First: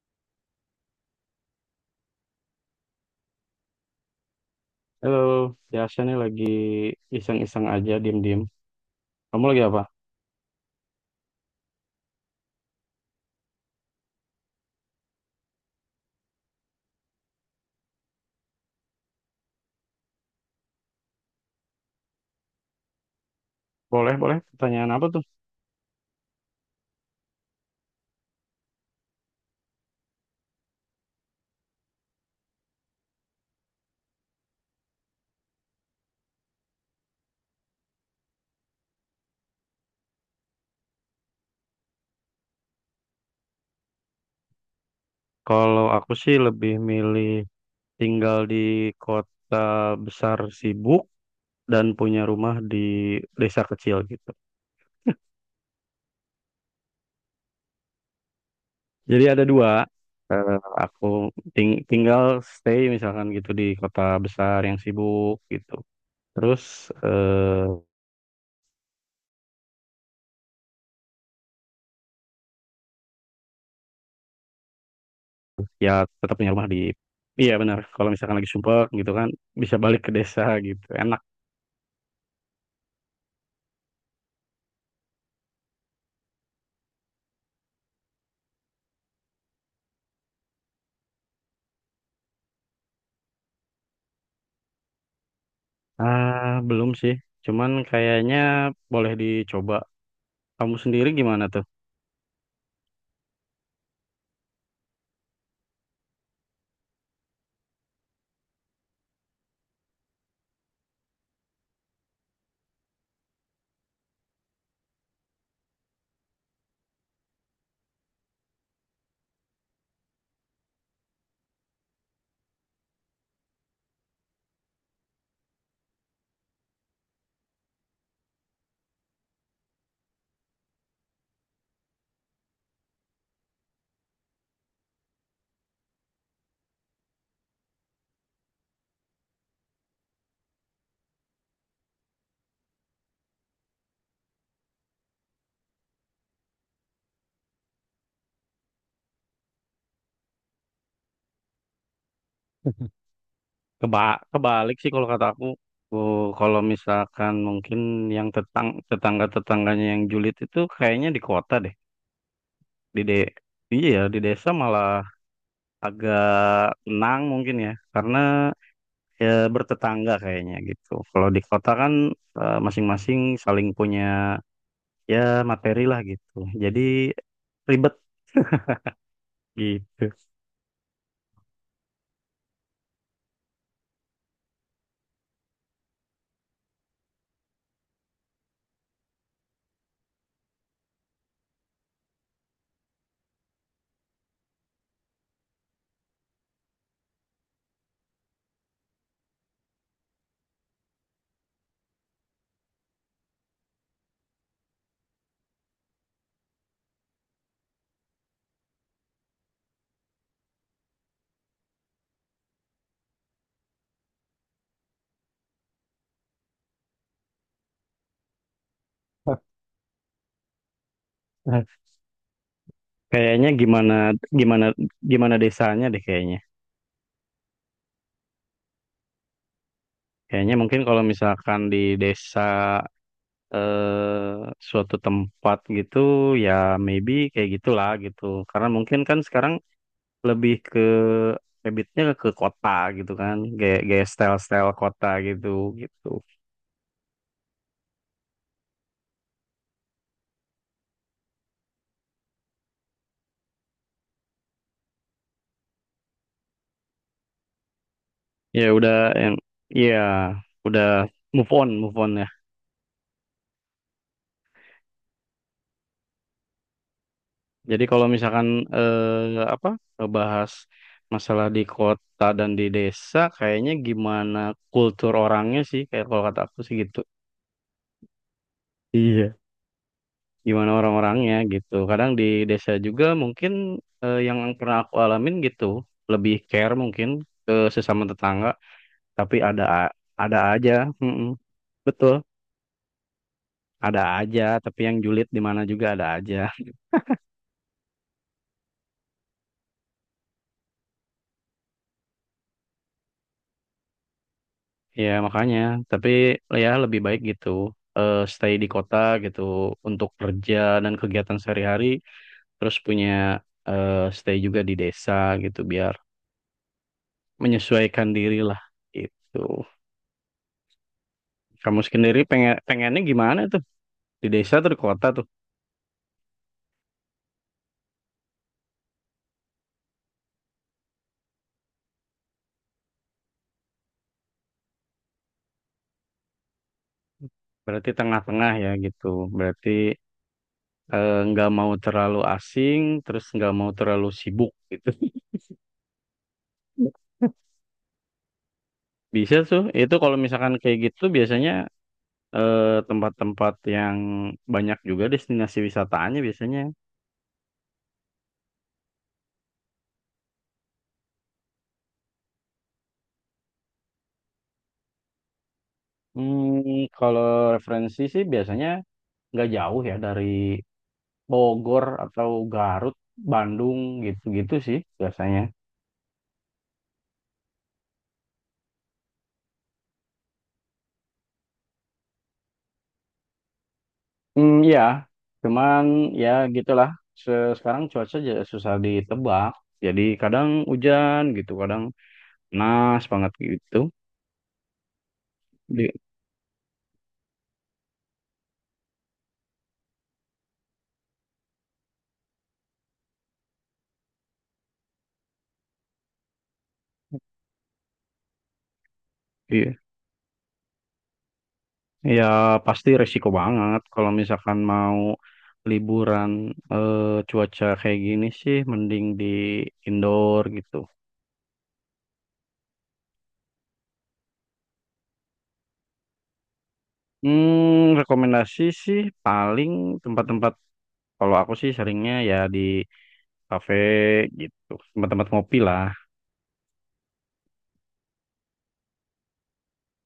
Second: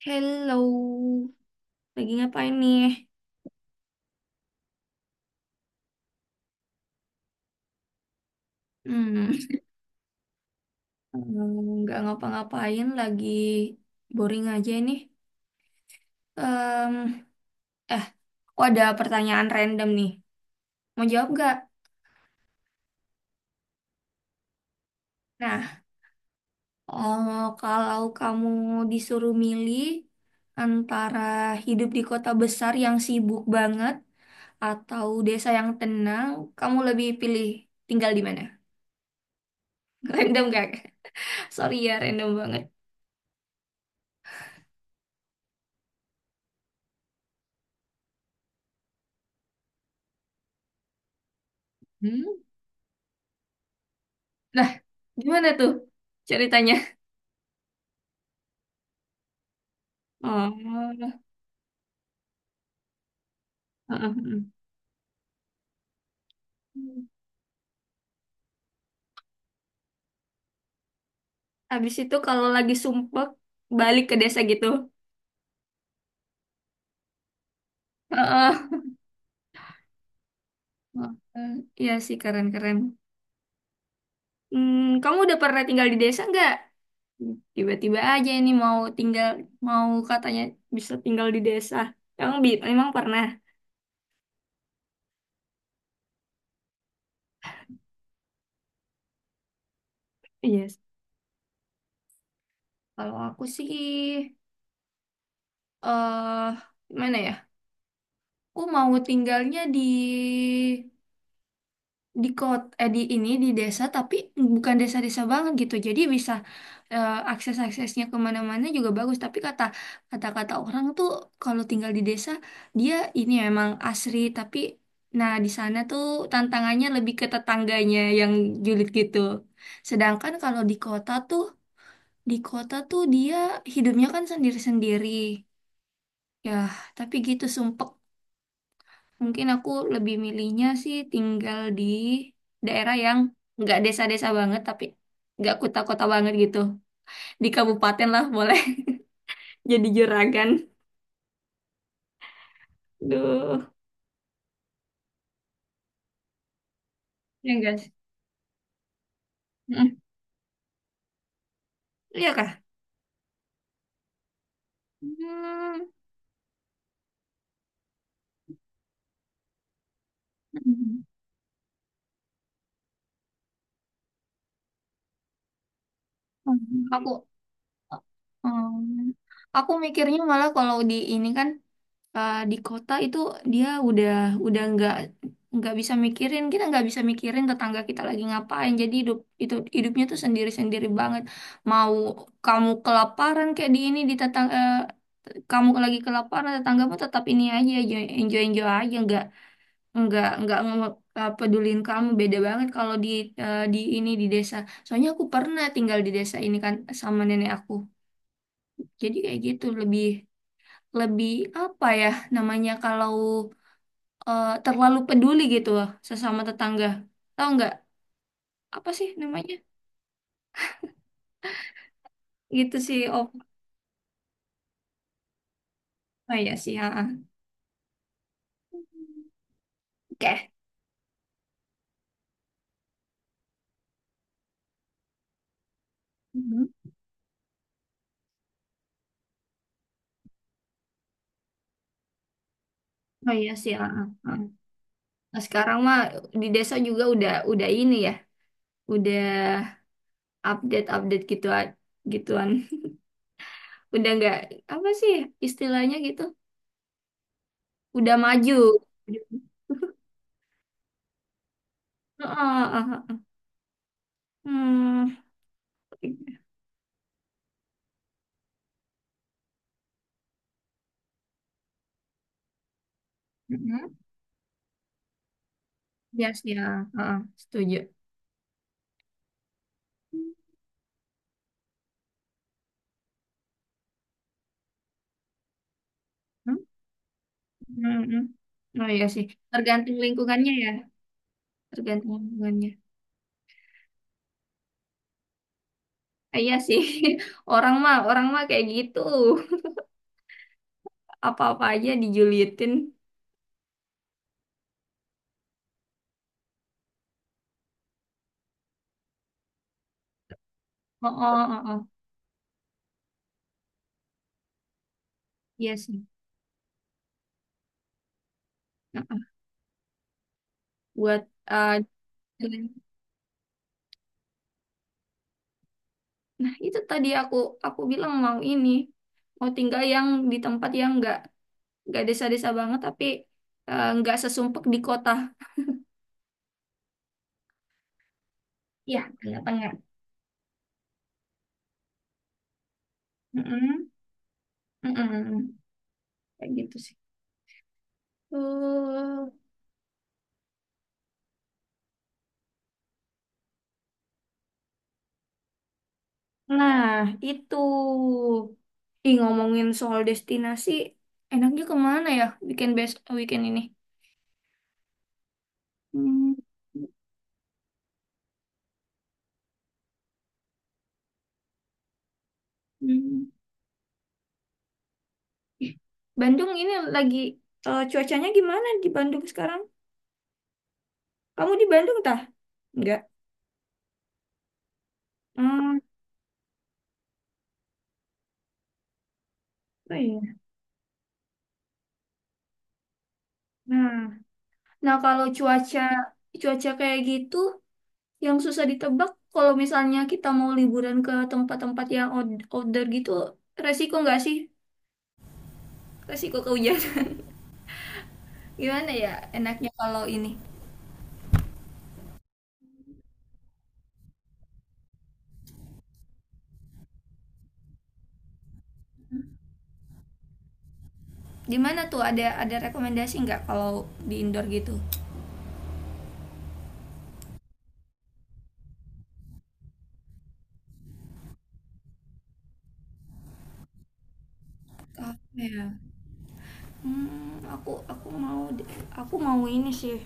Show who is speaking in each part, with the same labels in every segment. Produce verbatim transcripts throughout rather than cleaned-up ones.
Speaker 1: Hello, lagi ngapain nih?
Speaker 2: Halo, biasa nih lagi iseng-iseng aja, diem-diem.
Speaker 1: Hmm.
Speaker 2: Kamu lagi apa?
Speaker 1: hmm, nggak ngapa-ngapain, lagi boring aja nih. Em, eh, aku ada pertanyaan random nih. Mau jawab nggak?
Speaker 2: Boleh, boleh. Pertanyaan apa tuh?
Speaker 1: Nah, oh, kalau kamu disuruh milih antara hidup di kota besar yang sibuk banget atau desa yang tenang, kamu lebih pilih tinggal di mana? Random gak? Sorry ya, random banget.
Speaker 2: Kalau aku sih lebih milih tinggal di kota besar sibuk dan punya
Speaker 1: Hmm.
Speaker 2: rumah di desa kecil gitu.
Speaker 1: Lah, gimana tuh ceritanya?
Speaker 2: Jadi ada dua.
Speaker 1: Oh,
Speaker 2: Eh, aku
Speaker 1: heeh,
Speaker 2: ting- Tinggal stay misalkan gitu di kota
Speaker 1: heeh.
Speaker 2: besar yang sibuk gitu. Terus eh,
Speaker 1: Habis itu kalau lagi sumpek balik ke desa gitu.
Speaker 2: ya tetap punya rumah di iya benar, kalau misalkan lagi
Speaker 1: Heeh.
Speaker 2: sumpek gitu kan bisa balik ke desa gitu. Enak.
Speaker 1: Heeh. Iya sih keren-keren. Hmm, kamu udah pernah tinggal di desa nggak? Tiba-tiba aja ini mau tinggal, mau katanya bisa tinggal di desa. Emang, bi- emang pernah?
Speaker 2: Ah, belum sih. Cuman kayaknya boleh dicoba.
Speaker 1: Iya.
Speaker 2: Kamu sendiri gimana tuh?
Speaker 1: Kalau aku sih, eh gimana ya? Aku mau tinggalnya di di kota, eh, di ini, di desa tapi bukan desa-desa banget gitu jadi bisa, eh, akses-aksesnya kemana-mana juga bagus. Tapi kata kata-kata orang tuh kalau tinggal di desa, dia ini emang asri, tapi nah di sana tuh tantangannya lebih ke tetangganya yang julid gitu. Sedangkan kalau di kota tuh, di kota tuh dia hidupnya kan sendiri-sendiri ya, tapi gitu sumpek. Mungkin aku lebih milihnya sih tinggal di daerah yang nggak desa-desa banget, tapi nggak kota-kota banget gitu. Di kabupaten lah boleh jadi juragan. Duh,
Speaker 2: Keba Kebalik sih kalau kata aku. Oh, kalau misalkan
Speaker 1: ya
Speaker 2: mungkin
Speaker 1: guys.
Speaker 2: yang tetang tetangga-tetangganya
Speaker 1: Mm.
Speaker 2: yang julid itu kayaknya di kota deh.
Speaker 1: Iya kah?
Speaker 2: Di de Iya ya, di desa malah
Speaker 1: Hmm.
Speaker 2: agak tenang mungkin ya. Karena ya bertetangga kayaknya gitu. Kalau di kota kan eh, masing-masing saling punya ya materi lah gitu. Jadi
Speaker 1: Aku,
Speaker 2: ribet
Speaker 1: um, aku
Speaker 2: gitu.
Speaker 1: mikirnya malah kalau di ini kan, eh, di kota itu dia udah udah nggak nggak bisa mikirin, kita nggak bisa mikirin tetangga kita lagi ngapain, jadi hidup itu hidupnya tuh sendiri sendiri banget. Mau kamu kelaparan, kayak di ini, di tetangga kamu lagi kelaparan, tetanggamu tetap ini aja, enjoy enjoy aja nggak nggak nggak nge- eh, pedulin kamu. Beda banget kalau di, eh, di ini, di desa. Soalnya aku pernah tinggal di desa ini kan, sama nenek aku, jadi kayak gitu lebih lebih apa ya namanya kalau, eh, terlalu peduli gitu loh sesama tetangga. Tahu nggak apa sih namanya? Gitu sih. Oh,
Speaker 2: Kayaknya gimana gimana gimana desanya deh
Speaker 1: oh
Speaker 2: kayaknya.
Speaker 1: iya sih. Ah, ah. Oke.
Speaker 2: Kayaknya mungkin kalau misalkan di desa eh, suatu tempat gitu ya
Speaker 1: Mhm.
Speaker 2: maybe kayak gitulah gitu. Karena mungkin kan sekarang lebih ke habitnya ke kota gitu
Speaker 1: Oh
Speaker 2: kan.
Speaker 1: iya sih.
Speaker 2: Kayak
Speaker 1: Ah, ah,
Speaker 2: kayak
Speaker 1: ah.
Speaker 2: style-style kota
Speaker 1: Nah,
Speaker 2: gitu
Speaker 1: sekarang mah
Speaker 2: gitu.
Speaker 1: di desa juga udah udah ini ya, udah update-update gitu gituan. Udah nggak apa sih istilahnya gitu? Udah maju.
Speaker 2: Ya udah yang iya udah move on move on ya.
Speaker 1: Ah, ah, ah. Hmm.
Speaker 2: Jadi kalau misalkan eh, apa bahas masalah di kota dan di desa, kayaknya
Speaker 1: Mhm.
Speaker 2: gimana kultur orangnya sih, kayak kalau
Speaker 1: Iya
Speaker 2: kata
Speaker 1: sih.
Speaker 2: aku
Speaker 1: Ah,
Speaker 2: sih gitu.
Speaker 1: ah, ah. Setuju.
Speaker 2: Iya.
Speaker 1: Hmm.
Speaker 2: Gimana orang-orangnya gitu. Kadang di desa juga mungkin eh, yang pernah aku alamin gitu, lebih care mungkin ke
Speaker 1: Hmm.
Speaker 2: sesama
Speaker 1: Hmm.
Speaker 2: tetangga,
Speaker 1: Oh iya sih,
Speaker 2: tapi ada a-
Speaker 1: tergantung
Speaker 2: ada
Speaker 1: lingkungannya ya.
Speaker 2: aja, mm-mm.
Speaker 1: Tergantung
Speaker 2: Betul,
Speaker 1: hubungannya.
Speaker 2: ada aja, tapi yang julid di mana juga ada
Speaker 1: Ah,
Speaker 2: aja.
Speaker 1: iya sih, orang mah orang mah kayak gitu, apa-apa aja dijulitin.
Speaker 2: Ya makanya, tapi ya lebih baik gitu eh, stay di kota gitu untuk kerja dan
Speaker 1: Oh,
Speaker 2: kegiatan
Speaker 1: oh, oh,
Speaker 2: sehari-hari,
Speaker 1: oh.
Speaker 2: terus punya eh, stay juga di desa gitu
Speaker 1: Iya
Speaker 2: biar
Speaker 1: sih.
Speaker 2: menyesuaikan diri lah
Speaker 1: Ah, ah.
Speaker 2: gitu.
Speaker 1: Buat ah,
Speaker 2: Kamu sendiri pengen pengennya gimana tuh di desa atau di kota tuh?
Speaker 1: nah itu tadi aku aku bilang mau ini mau tinggal yang di tempat yang nggak nggak desa-desa banget tapi, eh, nggak sesumpek di kota.
Speaker 2: Berarti tengah-tengah ya
Speaker 1: Iya,
Speaker 2: gitu. Berarti
Speaker 1: tengah-tengah.
Speaker 2: eh, nggak mau terlalu asing, terus nggak mau
Speaker 1: Mm-mm.
Speaker 2: terlalu sibuk gitu.
Speaker 1: Mm-mm. Kayak gitu sih. Eh,
Speaker 2: Bisa tuh. Itu kalau misalkan kayak gitu biasanya eh, tempat-tempat yang banyak juga destinasi wisatanya biasanya.
Speaker 1: Nah, itu. Ih, ngomongin soal destinasi, enaknya kemana ya weekend best weekend ini? Hmm.
Speaker 2: Hmm, kalau referensi sih biasanya nggak jauh ya dari Bogor atau Garut,
Speaker 1: Hmm.
Speaker 2: Bandung gitu-gitu sih biasanya.
Speaker 1: Ih, Bandung ini lagi, eh, cuacanya gimana di Bandung sekarang? Kamu di Bandung tah? Enggak.
Speaker 2: Hmm, ya,
Speaker 1: Hmm,
Speaker 2: cuman ya gitulah. Se- Sekarang cuaca jadi susah ditebak.
Speaker 1: oh
Speaker 2: Jadi
Speaker 1: iya.
Speaker 2: kadang hujan gitu, kadang panas banget gitu.
Speaker 1: Nah, nah kalau cuaca
Speaker 2: Di-
Speaker 1: cuaca kayak gitu yang susah ditebak, kalau misalnya kita mau liburan ke tempat-tempat yang out- outdoor gitu, resiko nggak sih? Resiko kehujanan. Gimana ya enaknya
Speaker 2: Iya.
Speaker 1: kalau ini?
Speaker 2: Ya pasti resiko banget kalau misalkan mau liburan eh, cuaca kayak gini sih mending di indoor gitu.
Speaker 1: Di mana tuh ada ada rekomendasi nggak kalau di indoor gitu?
Speaker 2: Hmm, rekomendasi sih paling tempat-tempat kalau aku sih seringnya ya di kafe gitu,
Speaker 1: Apa
Speaker 2: tempat-tempat ngopi
Speaker 1: ya?
Speaker 2: lah.
Speaker 1: Hmm, aku aku mau di- aku mau ini sih.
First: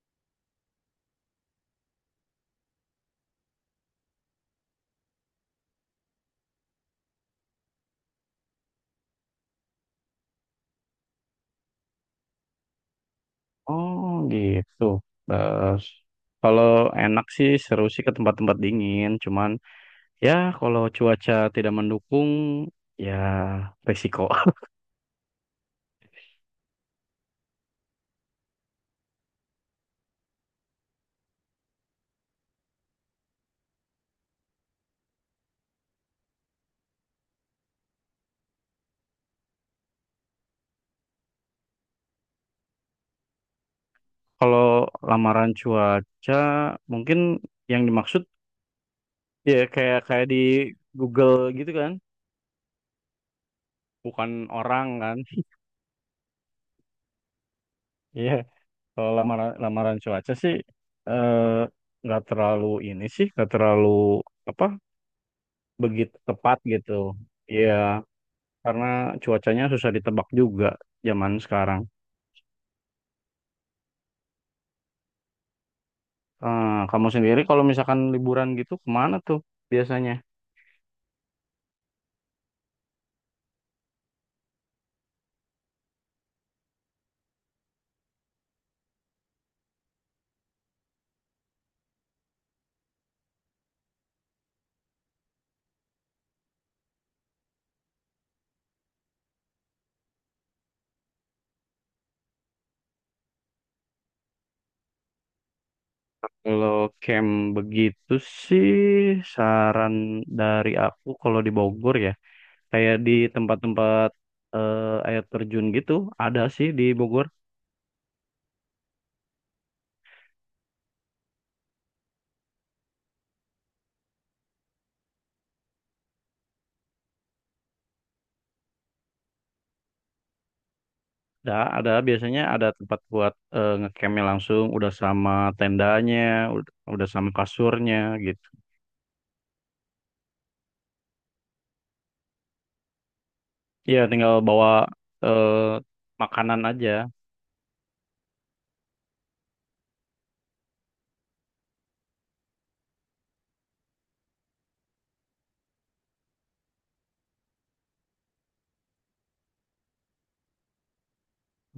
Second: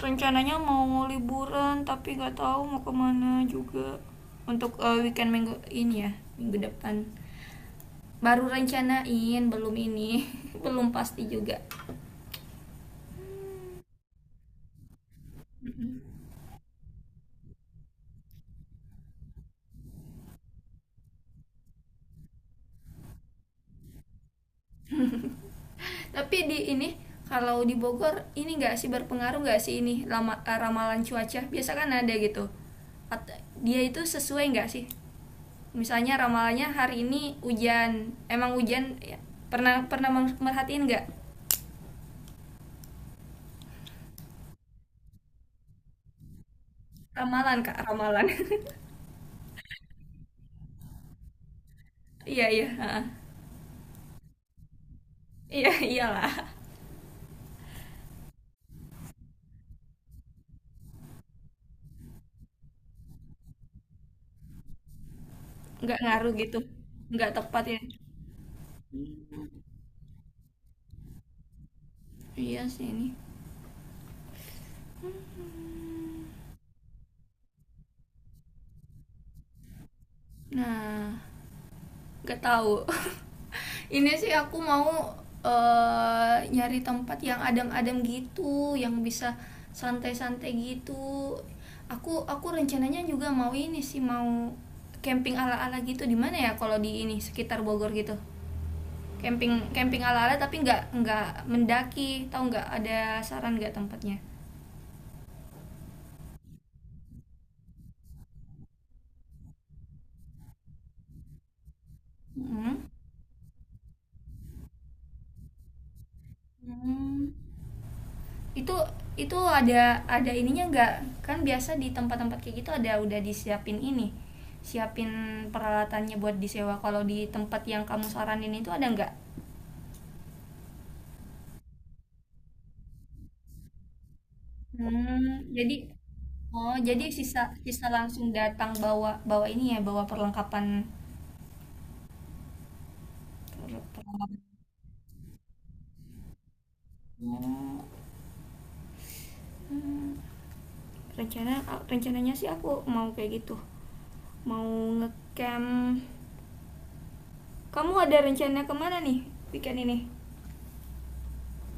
Speaker 1: Rencananya mau liburan tapi nggak tahu mau kemana juga untuk, eh, weekend minggu ini ya minggu depan. Baru rencanain belum ini belum pasti juga.
Speaker 2: Oh gitu. Terus kalau enak sih seru sih ke tempat-tempat dingin, cuman ya kalau cuaca tidak mendukung ya resiko.
Speaker 1: Tapi di ini kalau di Bogor ini nggak sih berpengaruh nggak sih ini lama, eh, ramalan cuaca? Biasa kan ada gitu. At- Dia itu sesuai nggak sih? Misalnya ramalannya hari ini hujan, emang hujan ya. Pernah Pernah mer- merhatiin nggak
Speaker 2: Kalau lamaran cuaca mungkin
Speaker 1: ramalan kak
Speaker 2: yang dimaksud
Speaker 1: ramalan?
Speaker 2: ya kayak kayak di Google gitu kan,
Speaker 1: Iya iya heeh.
Speaker 2: bukan orang kan.
Speaker 1: Iya iyalah
Speaker 2: Iya, kalau lamaran lamaran cuaca sih eh, nggak terlalu ini sih, nggak terlalu apa
Speaker 1: nggak
Speaker 2: begitu
Speaker 1: ngaruh gitu
Speaker 2: tepat gitu.
Speaker 1: nggak tepat ya.
Speaker 2: Iya, karena cuacanya susah ditebak juga zaman sekarang.
Speaker 1: Iya sih ini.
Speaker 2: Eh, kamu sendiri kalau misalkan liburan gitu kemana tuh biasanya?
Speaker 1: Nah gak tahu. Ini sih aku mau, eh, nyari tempat yang adem-adem gitu, yang bisa santai-santai gitu. Aku aku rencananya juga mau ini sih mau camping ala-ala gitu di mana ya kalau di ini sekitar Bogor gitu. Camping Camping ala-ala tapi nggak nggak mendaki, tahu nggak ada saran nggak tempatnya?
Speaker 2: Kalau camp begitu sih saran dari aku kalau di Bogor ya
Speaker 1: Mm.
Speaker 2: kayak di tempat-tempat eh, air terjun gitu ada sih di
Speaker 1: Hmm.
Speaker 2: Bogor.
Speaker 1: itu itu ada ada ininya nggak, kan biasa di tempat-tempat kayak gitu ada udah disiapin ini siapin peralatannya buat disewa, kalau di tempat yang kamu saranin itu ada nggak?
Speaker 2: ada ada biasanya ada tempat buat eh, ngecampnya langsung udah sama
Speaker 1: Hmm, jadi
Speaker 2: tendanya, ud-
Speaker 1: oh jadi
Speaker 2: udah sama
Speaker 1: sisa sisa
Speaker 2: kasurnya
Speaker 1: langsung
Speaker 2: gitu.
Speaker 1: datang bawa bawa ini ya bawa perlengkapan per-
Speaker 2: Iya tinggal
Speaker 1: perlengkapan.
Speaker 2: bawa eh, makanan aja.
Speaker 1: Oh, rencana rencananya sih aku mau kayak gitu mau ngecamp, kamu ada rencana kemana nih weekend ini?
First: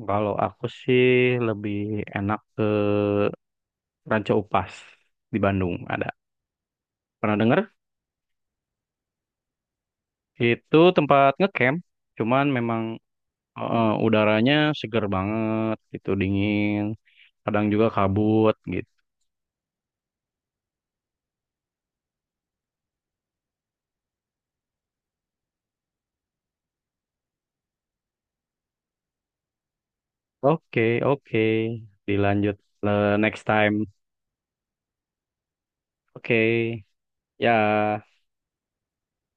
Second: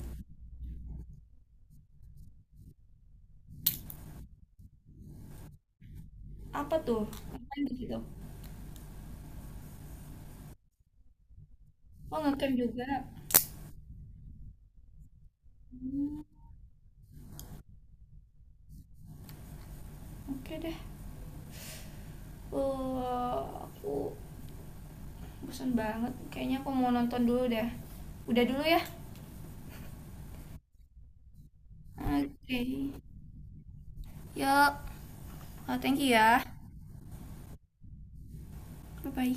Speaker 2: Kalau aku sih lebih enak ke Ranca Upas di Bandung ada.
Speaker 1: Apa tuh?
Speaker 2: Pernah dengar
Speaker 1: Ngapain gitu?
Speaker 2: itu tempat ngecamp,
Speaker 1: Oh
Speaker 2: cuman
Speaker 1: ngecamp
Speaker 2: memang
Speaker 1: juga.
Speaker 2: eh, udaranya seger banget, itu dingin, kadang juga kabut gitu.
Speaker 1: Oke deh. Eh, aku bosan banget. Kayaknya aku mau nonton dulu deh. Udah dulu ya.
Speaker 2: Oke, oke, dilanjut
Speaker 1: Oke.
Speaker 2: eh, next time.
Speaker 1: Yuk. Eh, thank you
Speaker 2: Oke,
Speaker 1: ya.
Speaker 2: ya.
Speaker 1: Bye-bye.